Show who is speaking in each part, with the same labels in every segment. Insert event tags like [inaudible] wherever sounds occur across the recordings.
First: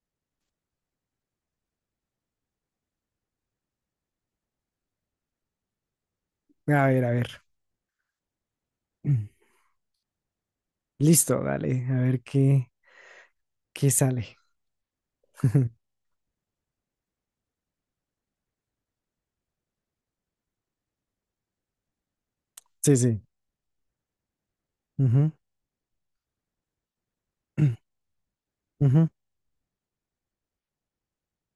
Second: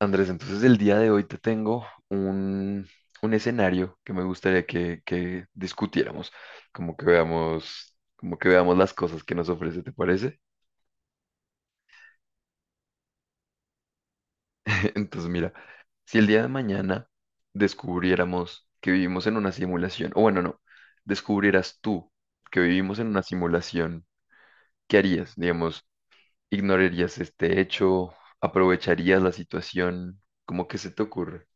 Speaker 1: Andrés, entonces el día de hoy te tengo un escenario que me gustaría que discutiéramos,
Speaker 2: A ver, a ver.
Speaker 1: como que veamos las cosas que
Speaker 2: [clears throat]
Speaker 1: nos ofrece, ¿te parece?
Speaker 2: Listo, dale, a ver qué sale.
Speaker 1: [laughs] Entonces, mira,
Speaker 2: [laughs]
Speaker 1: si el día de mañana descubriéramos que vivimos en una simulación, o bueno, no, descubrieras tú que
Speaker 2: Sí,
Speaker 1: vivimos en
Speaker 2: sí.
Speaker 1: una simulación, ¿qué
Speaker 2: Ujú,
Speaker 1: harías? Digamos, ¿ignorarías este
Speaker 2: [clears throat]
Speaker 1: hecho?
Speaker 2: ujú.
Speaker 1: ¿Aprovecharías la situación? ¿Cómo que se te ocurre?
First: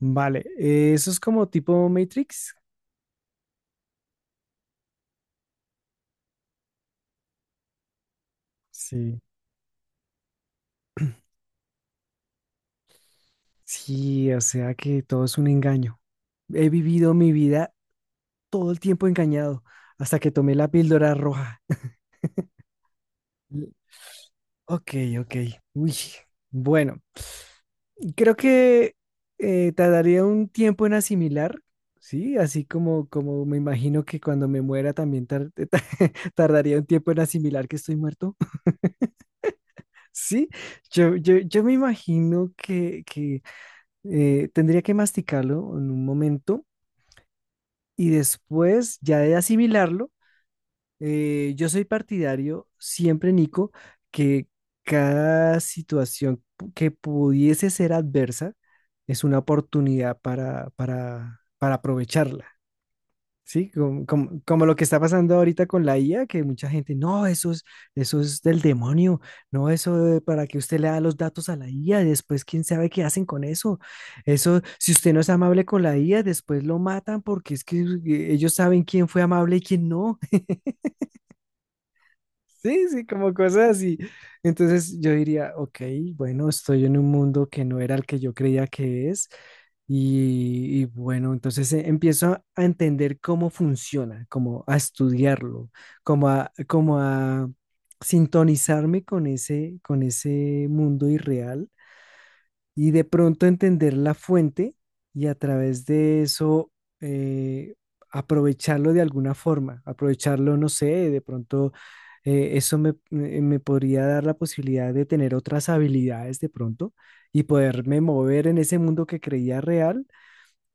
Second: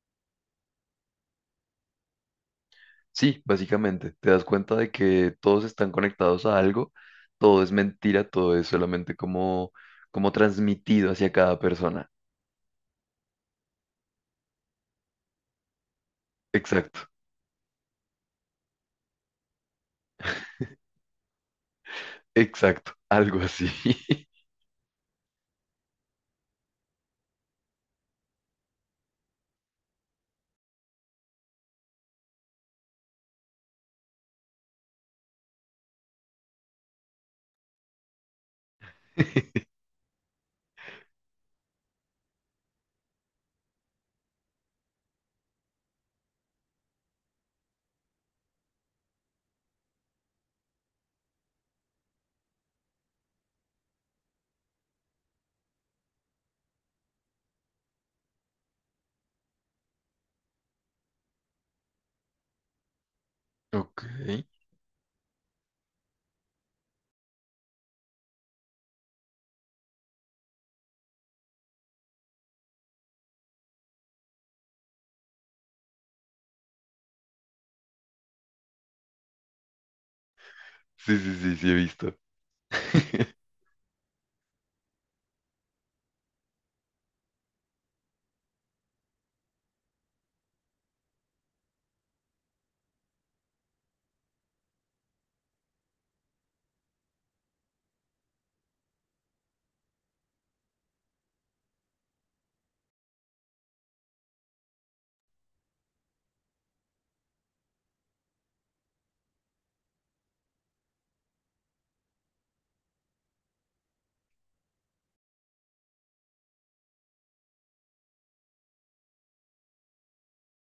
Speaker 2: Vale, eso es como tipo Matrix.
Speaker 1: Sí, básicamente, te das cuenta de que todos están conectados a algo, todo es mentira, todo es solamente
Speaker 2: Sí.
Speaker 1: como transmitido hacia
Speaker 2: [clears throat]
Speaker 1: cada persona.
Speaker 2: Sí, o sea que todo es un engaño. He
Speaker 1: Exacto,
Speaker 2: vivido mi vida todo el tiempo engañado, hasta que tomé la píldora roja.
Speaker 1: exacto, algo
Speaker 2: [laughs]
Speaker 1: así.
Speaker 2: L- Ok, ok. Uy. Bueno, creo que tardaría un tiempo en asimilar, ¿sí? Así como me imagino que cuando me muera también [laughs] tardaría un tiempo en asimilar que estoy muerto, [laughs]
Speaker 1: [laughs]
Speaker 2: ¿sí? Yo me imagino que, tendría que masticarlo en un momento y después ya de asimilarlo. Yo soy partidario siempre, Nico, que cada situación que pudiese ser adversa es una oportunidad para aprovecharla, ¿sí?
Speaker 1: Ok,
Speaker 2: Como, como lo que está pasando ahorita con la IA, que mucha gente, no, eso es del demonio, no, para que usted le da los datos a la IA, y después quién sabe qué hacen con eso. Eso, si usted no es amable con la IA, después lo matan porque es que ellos saben quién fue amable y quién no.
Speaker 1: sí, sí, sí, sí, he visto.
Speaker 2: Sí, sí, como
Speaker 1: [laughs]
Speaker 2: cosas así. Entonces yo diría, ok, bueno, estoy en un mundo que no era el que yo creía que es. Y bueno, entonces empiezo a entender cómo funciona, como a estudiarlo, como a sintonizarme con ese mundo irreal y de pronto entender la fuente y a través de eso eh, aprovecharlo de alguna forma, aprovecharlo, no sé, de pronto eso me podría dar la posibilidad de tener otras habilidades de pronto y poderme mover en ese mundo que creía real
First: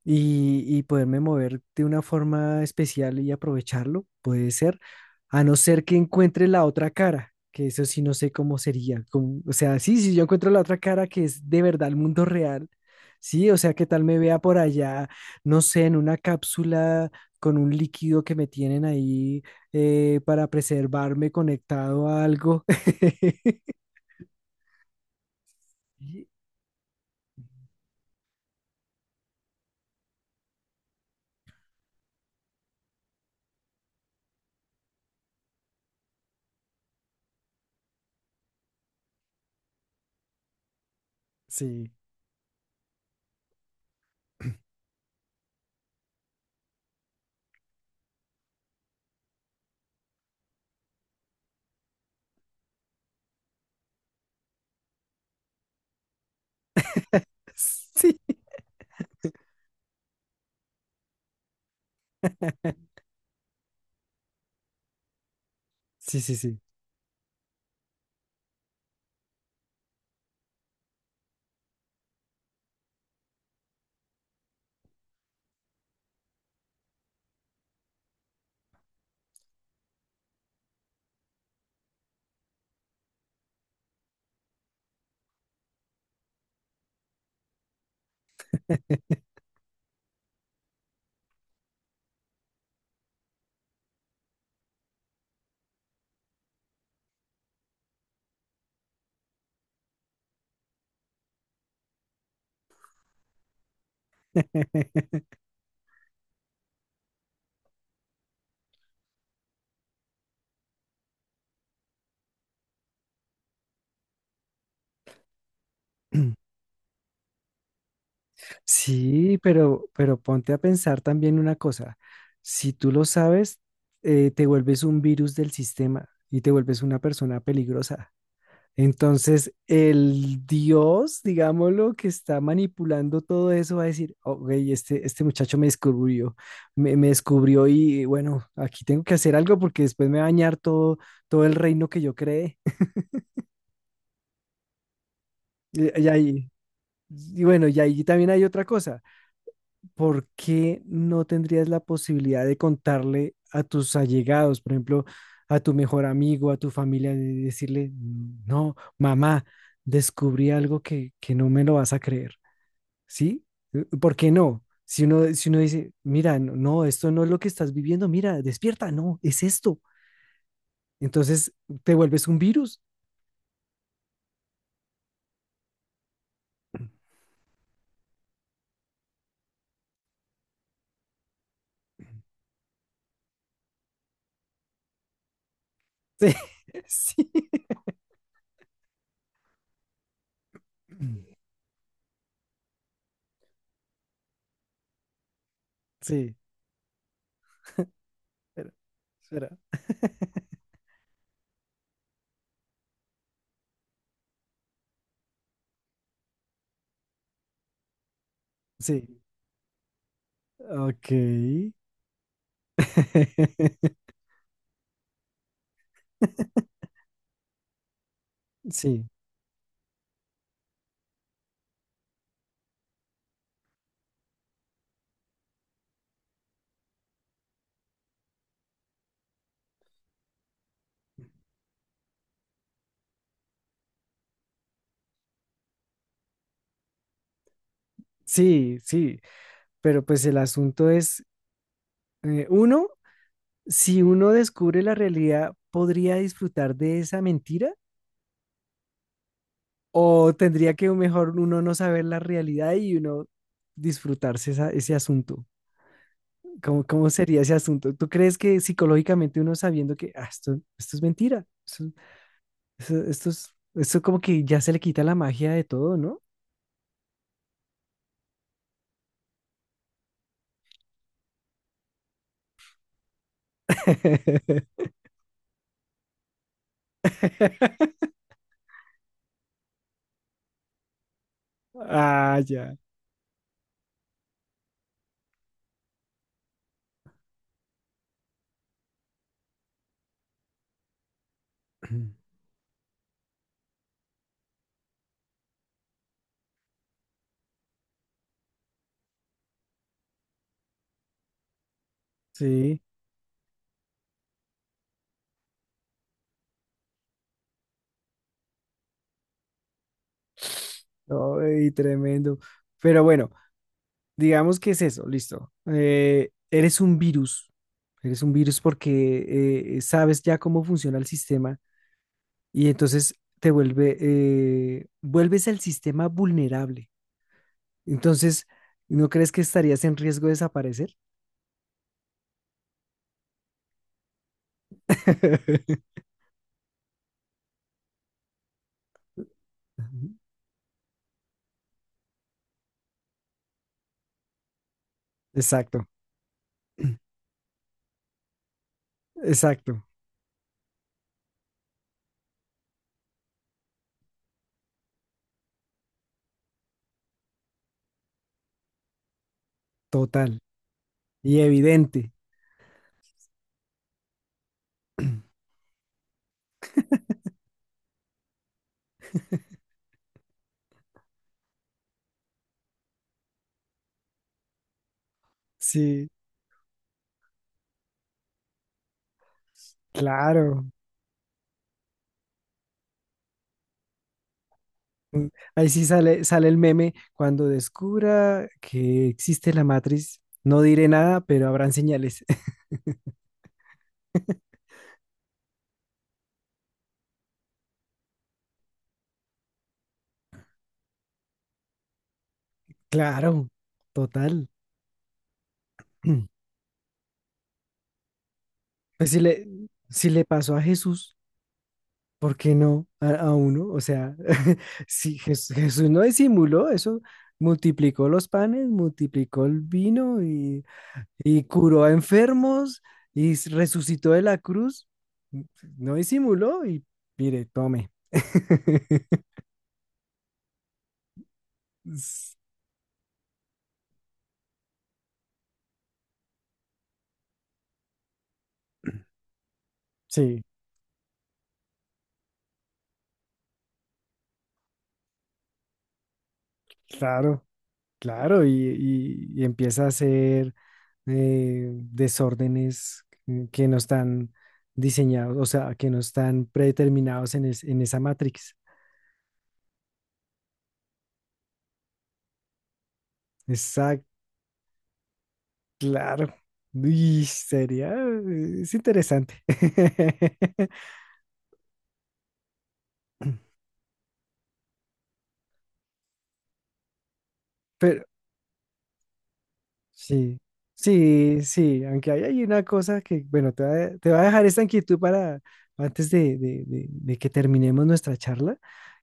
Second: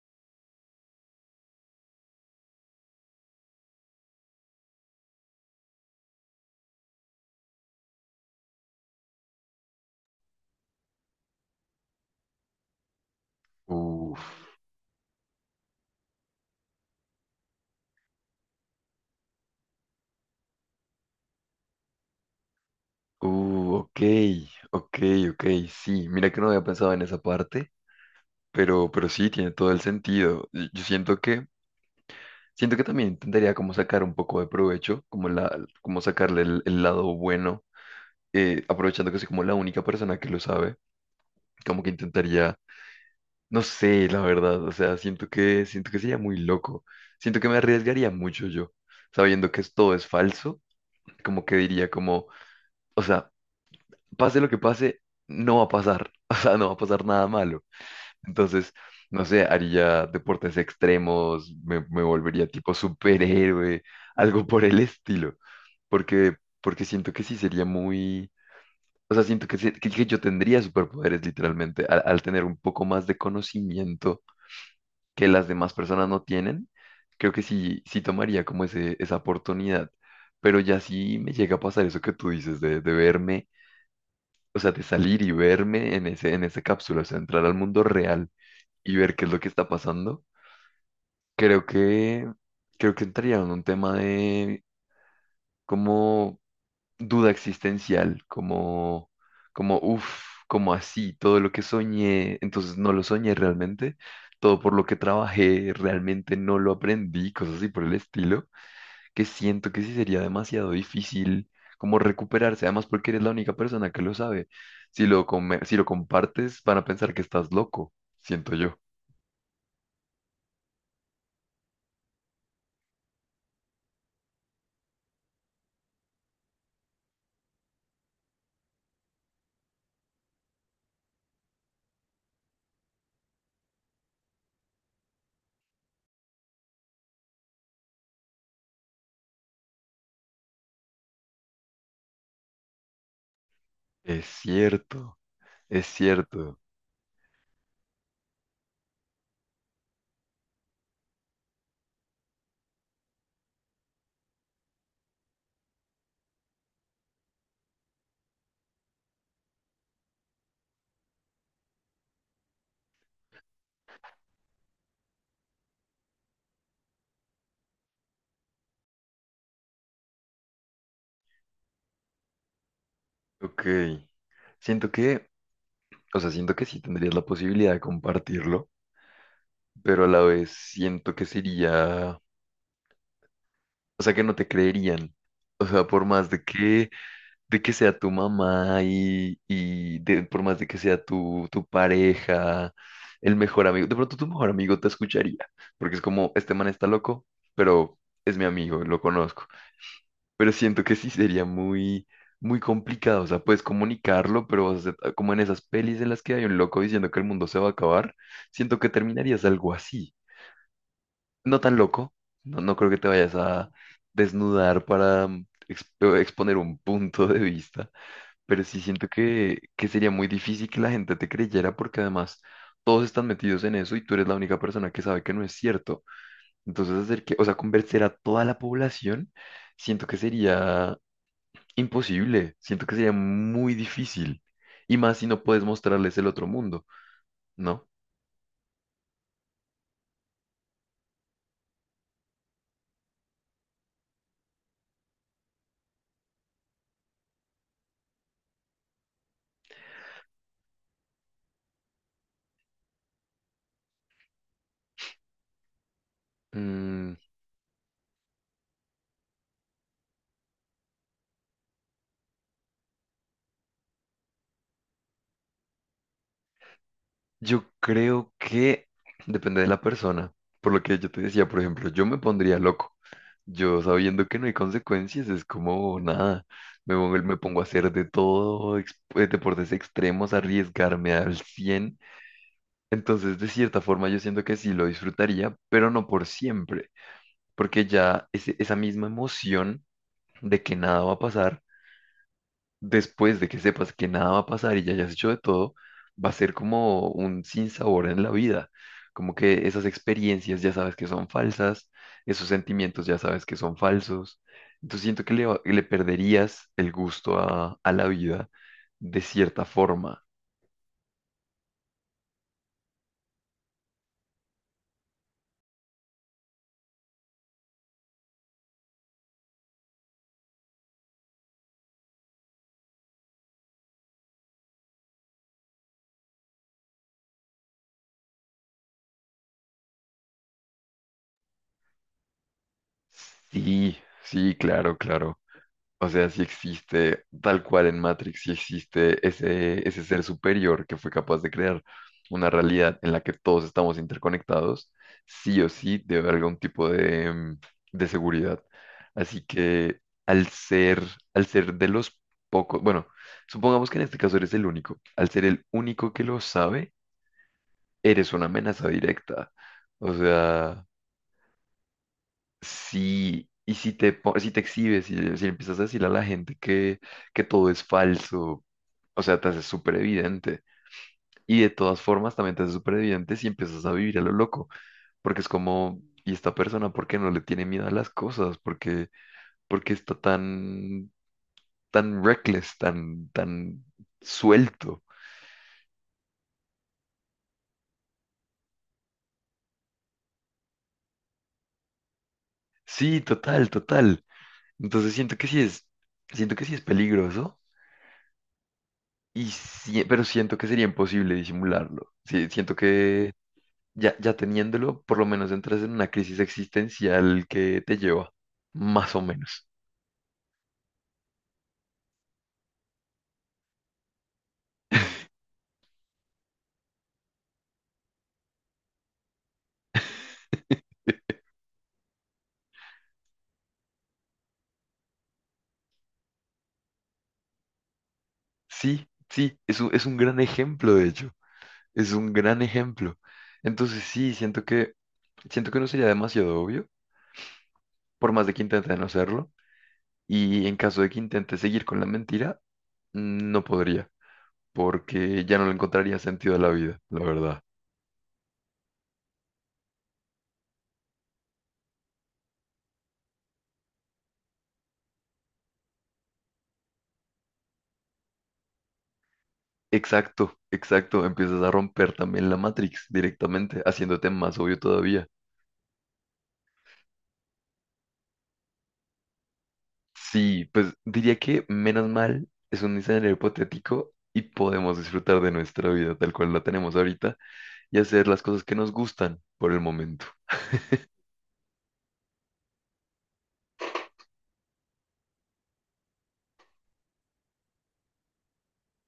Speaker 2: y poderme mover de una forma especial y aprovecharlo, puede ser, a no ser que encuentre la otra cara, que eso sí no sé cómo sería, o sea, sí, si yo encuentro la otra cara que es de verdad el mundo real, sí, o sea, que tal me
Speaker 1: Uf,
Speaker 2: vea por allá, no sé, en una cápsula con un líquido que me tienen ahí para preservarme conectado a algo. [laughs]
Speaker 1: ok, ok, ok, sí, mira que no había pensado en esa parte, pero sí, tiene todo el sentido. Y yo siento siento que también intentaría como sacar un poco de provecho, como sacarle el lado bueno, aprovechando que soy como la única persona que lo sabe, como que
Speaker 2: Sí,
Speaker 1: intentaría, no sé, la verdad, o sea, siento siento que sería muy loco, siento que me arriesgaría mucho yo, sabiendo que todo es falso, como que diría como, o sea, pase lo que pase, no va a pasar, [laughs] o sea, no va a pasar nada malo,
Speaker 2: sí, sí,
Speaker 1: entonces, no sé, haría deportes extremos, me volvería tipo superhéroe, algo por el estilo,
Speaker 2: [laughs] sí,
Speaker 1: porque,
Speaker 2: sí.
Speaker 1: porque siento que sí sería muy... O sea, siento que yo tendría superpoderes literalmente al tener un poco más de conocimiento que las demás personas no tienen. Creo que sí, sí tomaría como esa oportunidad. Pero ya sí me llega a pasar eso que tú dices de verme, o sea, de salir y verme en en esa cápsula, o sea, entrar al mundo real y ver qué es lo que está pasando. Creo creo que entraría en un tema de cómo duda existencial, uff, como así, todo lo que soñé, entonces no lo soñé realmente, todo por lo que trabajé realmente no lo aprendí, cosas así por el estilo, que siento que sí sería demasiado difícil como recuperarse, además porque eres la única persona que lo sabe. Si si lo
Speaker 2: [clears throat]
Speaker 1: compartes, van a pensar que estás loco, siento yo.
Speaker 2: Sí, pero ponte a pensar también una cosa. Si tú lo sabes, te vuelves un virus del sistema y te vuelves una persona peligrosa. Entonces, el Dios, digámoslo, que está manipulando todo eso, va a decir, ok, este muchacho me descubrió, me descubrió y bueno, aquí tengo que hacer algo porque después me va a dañar todo, todo el reino que yo creé. [laughs]
Speaker 1: Es cierto, es
Speaker 2: Y ahí,
Speaker 1: cierto.
Speaker 2: y bueno, y ahí también hay otra cosa. ¿Por qué no tendrías la posibilidad de contarle a tus allegados, por ejemplo, a tu mejor amigo, a tu familia, de decirle, no, mamá, descubrí algo que no me lo vas a creer, ¿sí? ¿Por qué no? Si uno dice, mira, no, no, esto no es lo que estás viviendo, mira, despierta, no, es esto. Entonces te vuelves un virus.
Speaker 1: Ok. Siento que, o sea, siento que sí tendrías la posibilidad de compartirlo, pero a la vez siento que sería, o sea, que no te creerían. O sea, por más
Speaker 2: [laughs] Sí,
Speaker 1: de que sea tu mamá y, por más de que sea tu pareja, el mejor amigo, de pronto tu mejor amigo te escucharía, porque es
Speaker 2: sí,
Speaker 1: como,
Speaker 2: sí,
Speaker 1: este man está loco, pero es mi
Speaker 2: espera,
Speaker 1: amigo, lo conozco.
Speaker 2: espera.
Speaker 1: Pero siento que sí sería muy complicado, o sea, puedes comunicarlo, pero como en esas pelis en las que hay un loco diciendo que el mundo se va a acabar, siento que
Speaker 2: Sí,
Speaker 1: terminarías algo así. No tan
Speaker 2: ok.
Speaker 1: loco, no, no creo que te vayas a
Speaker 2: [laughs]
Speaker 1: desnudar para exponer un punto de vista, pero sí siento
Speaker 2: Sí.
Speaker 1: que sería muy difícil que la gente te creyera porque además todos están metidos en eso y tú eres la única persona que sabe que no es cierto. Entonces hacer que, o sea, convencer a toda la población, siento que sería imposible, siento que sería muy difícil y más si no puedes mostrarles el otro mundo, ¿no?
Speaker 2: Sí, sí, pero pues el asunto es, uno, si uno descubre la realidad, ¿podría disfrutar de esa mentira? ¿O tendría que mejor uno no saber la realidad y uno disfrutarse ese asunto? ¿Cómo
Speaker 1: Mm,
Speaker 2: sería ese asunto? ¿Tú crees que psicológicamente uno sabiendo que "Ah, esto es mentira? Esto es, esto como que ya se le quita la magia de todo, ¿no?
Speaker 1: yo creo que depende de la persona. Por lo que yo te decía, por ejemplo, yo me pondría loco. Yo sabiendo que no hay
Speaker 2: [laughs]
Speaker 1: consecuencias, es como nada. Me pongo a hacer de todo, deportes extremos, arriesgarme al cien.
Speaker 2: Ah, ya.
Speaker 1: Entonces, de cierta forma, yo siento que sí lo disfrutaría, pero no por siempre, porque ya esa misma emoción de que nada va a pasar
Speaker 2: [clears throat]
Speaker 1: después de que sepas que nada va a pasar y ya hayas hecho de todo, va a ser como un sinsabor en la vida. Como que esas experiencias ya sabes que son falsas, esos
Speaker 2: Sí,
Speaker 1: sentimientos ya sabes que son falsos. Entonces siento que le perderías el gusto a la vida de cierta forma.
Speaker 2: no, y tremendo. Pero bueno. Digamos que es eso, listo. Eres un virus, eres un virus porque sabes ya cómo funciona el sistema y entonces vuelves el sistema vulnerable. Entonces, ¿no crees que estarías en riesgo de desaparecer?
Speaker 1: Sí, sí, claro, claro.
Speaker 2: [laughs]
Speaker 1: O sea, si existe, tal cual en Matrix, si existe ese
Speaker 2: Ujú.
Speaker 1: ser superior que fue capaz de crear una realidad en la que todos estamos interconectados, sí o
Speaker 2: Exacto,
Speaker 1: sí debe haber algún tipo de, mm, de seguridad.
Speaker 2: [clears throat]
Speaker 1: Así
Speaker 2: exacto,
Speaker 1: que al ser, al ser de los pocos, bueno, supongamos que en este caso eres el único, al ser el único que lo sabe, eres una amenaza directa. O
Speaker 2: total
Speaker 1: sea...
Speaker 2: y evidente.
Speaker 1: Sí, y si si te exhibes, si empiezas a decirle a la gente que todo es falso, o sea, te haces súper evidente. Y de todas formas también te haces súper evidente si empiezas a vivir a lo loco, porque es como,
Speaker 2: Sí,
Speaker 1: ¿y esta persona por qué no le tiene miedo a las cosas? Por qué está
Speaker 2: claro.
Speaker 1: tan, tan reckless, tan suelto?
Speaker 2: Mm, ahí sí sale el meme cuando descubra que existe la matriz. No diré nada, pero habrán señales.
Speaker 1: Sí, total, total. Entonces siento que sí es, siento que sí es peligroso. Pero siento que sería imposible disimularlo. Sí, siento que
Speaker 2: Claro,
Speaker 1: ya, ya
Speaker 2: total.
Speaker 1: teniéndolo, por lo menos entras en una crisis
Speaker 2: [clears throat]
Speaker 1: existencial que te lleva, más
Speaker 2: Pues
Speaker 1: o
Speaker 2: si le,
Speaker 1: menos.
Speaker 2: si le pasó a Jesús, ¿por qué no a, a uno? O sea, [laughs] si Jesús no disimuló eso, multiplicó los panes, multiplicó el vino y curó a enfermos y resucitó de la cruz. mm, No disimuló y mire, tome.
Speaker 1: Sí,
Speaker 2: [laughs]
Speaker 1: sí, es es un gran ejemplo, de hecho, es un
Speaker 2: S-
Speaker 1: gran ejemplo. Entonces sí, siento siento que no sería demasiado obvio, por más de que intente no hacerlo,
Speaker 2: Sí,
Speaker 1: y en caso de que intente seguir con la mentira, no podría, porque ya no le encontraría sentido a la vida, la
Speaker 2: claro,
Speaker 1: verdad.
Speaker 2: claro, y, y empieza a hacer desórdenes que no están diseñados, o sea, que no están predeterminados en, en esa matrix.
Speaker 1: Exacto, exacto, empiezas a romper también la Matrix directamente,
Speaker 2: Exacto,
Speaker 1: haciéndote más obvio todavía.
Speaker 2: claro. Y sería, es interesante.
Speaker 1: Sí,
Speaker 2: [laughs]
Speaker 1: pues diría que menos mal es un escenario hipotético y podemos disfrutar de nuestra vida tal cual la tenemos ahorita y
Speaker 2: Pero,
Speaker 1: hacer las cosas que nos gustan por el momento.
Speaker 2: Sí, sí, sí, aunque hay una cosa que, bueno, te va a dejar esta inquietud para antes de que terminemos nuestra charla,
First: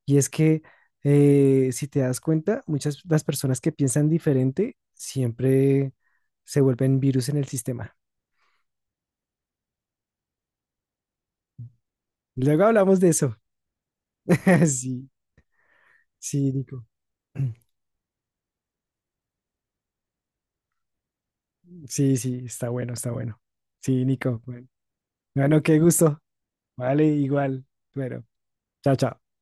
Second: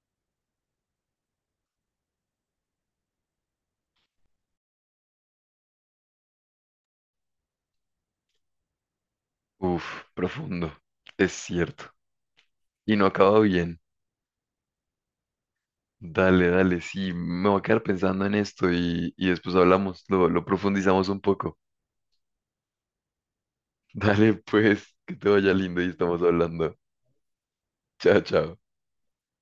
Speaker 2: y es que si te das cuenta, muchas las personas que piensan diferente siempre se vuelven virus en el sistema.
Speaker 1: Uf, profundo, es cierto.
Speaker 2: Luego
Speaker 1: Y
Speaker 2: hablamos
Speaker 1: no
Speaker 2: de eso.
Speaker 1: acaba bien.
Speaker 2: [laughs] Sí,
Speaker 1: Dale,
Speaker 2: sí,
Speaker 1: dale,
Speaker 2: Nico.
Speaker 1: sí, me voy a
Speaker 2: [clears throat]
Speaker 1: quedar pensando en esto y después hablamos, lo profundizamos un poco.
Speaker 2: Sí, sí, está bueno, está bueno.
Speaker 1: [laughs]
Speaker 2: Sí,
Speaker 1: Dale,
Speaker 2: Nico. Bueno,
Speaker 1: pues, que te vaya
Speaker 2: bueno, qué
Speaker 1: lindo y
Speaker 2: gusto.
Speaker 1: estamos hablando.
Speaker 2: Vale, igual.
Speaker 1: Chao,
Speaker 2: Bueno,
Speaker 1: chao.
Speaker 2: chao, chao.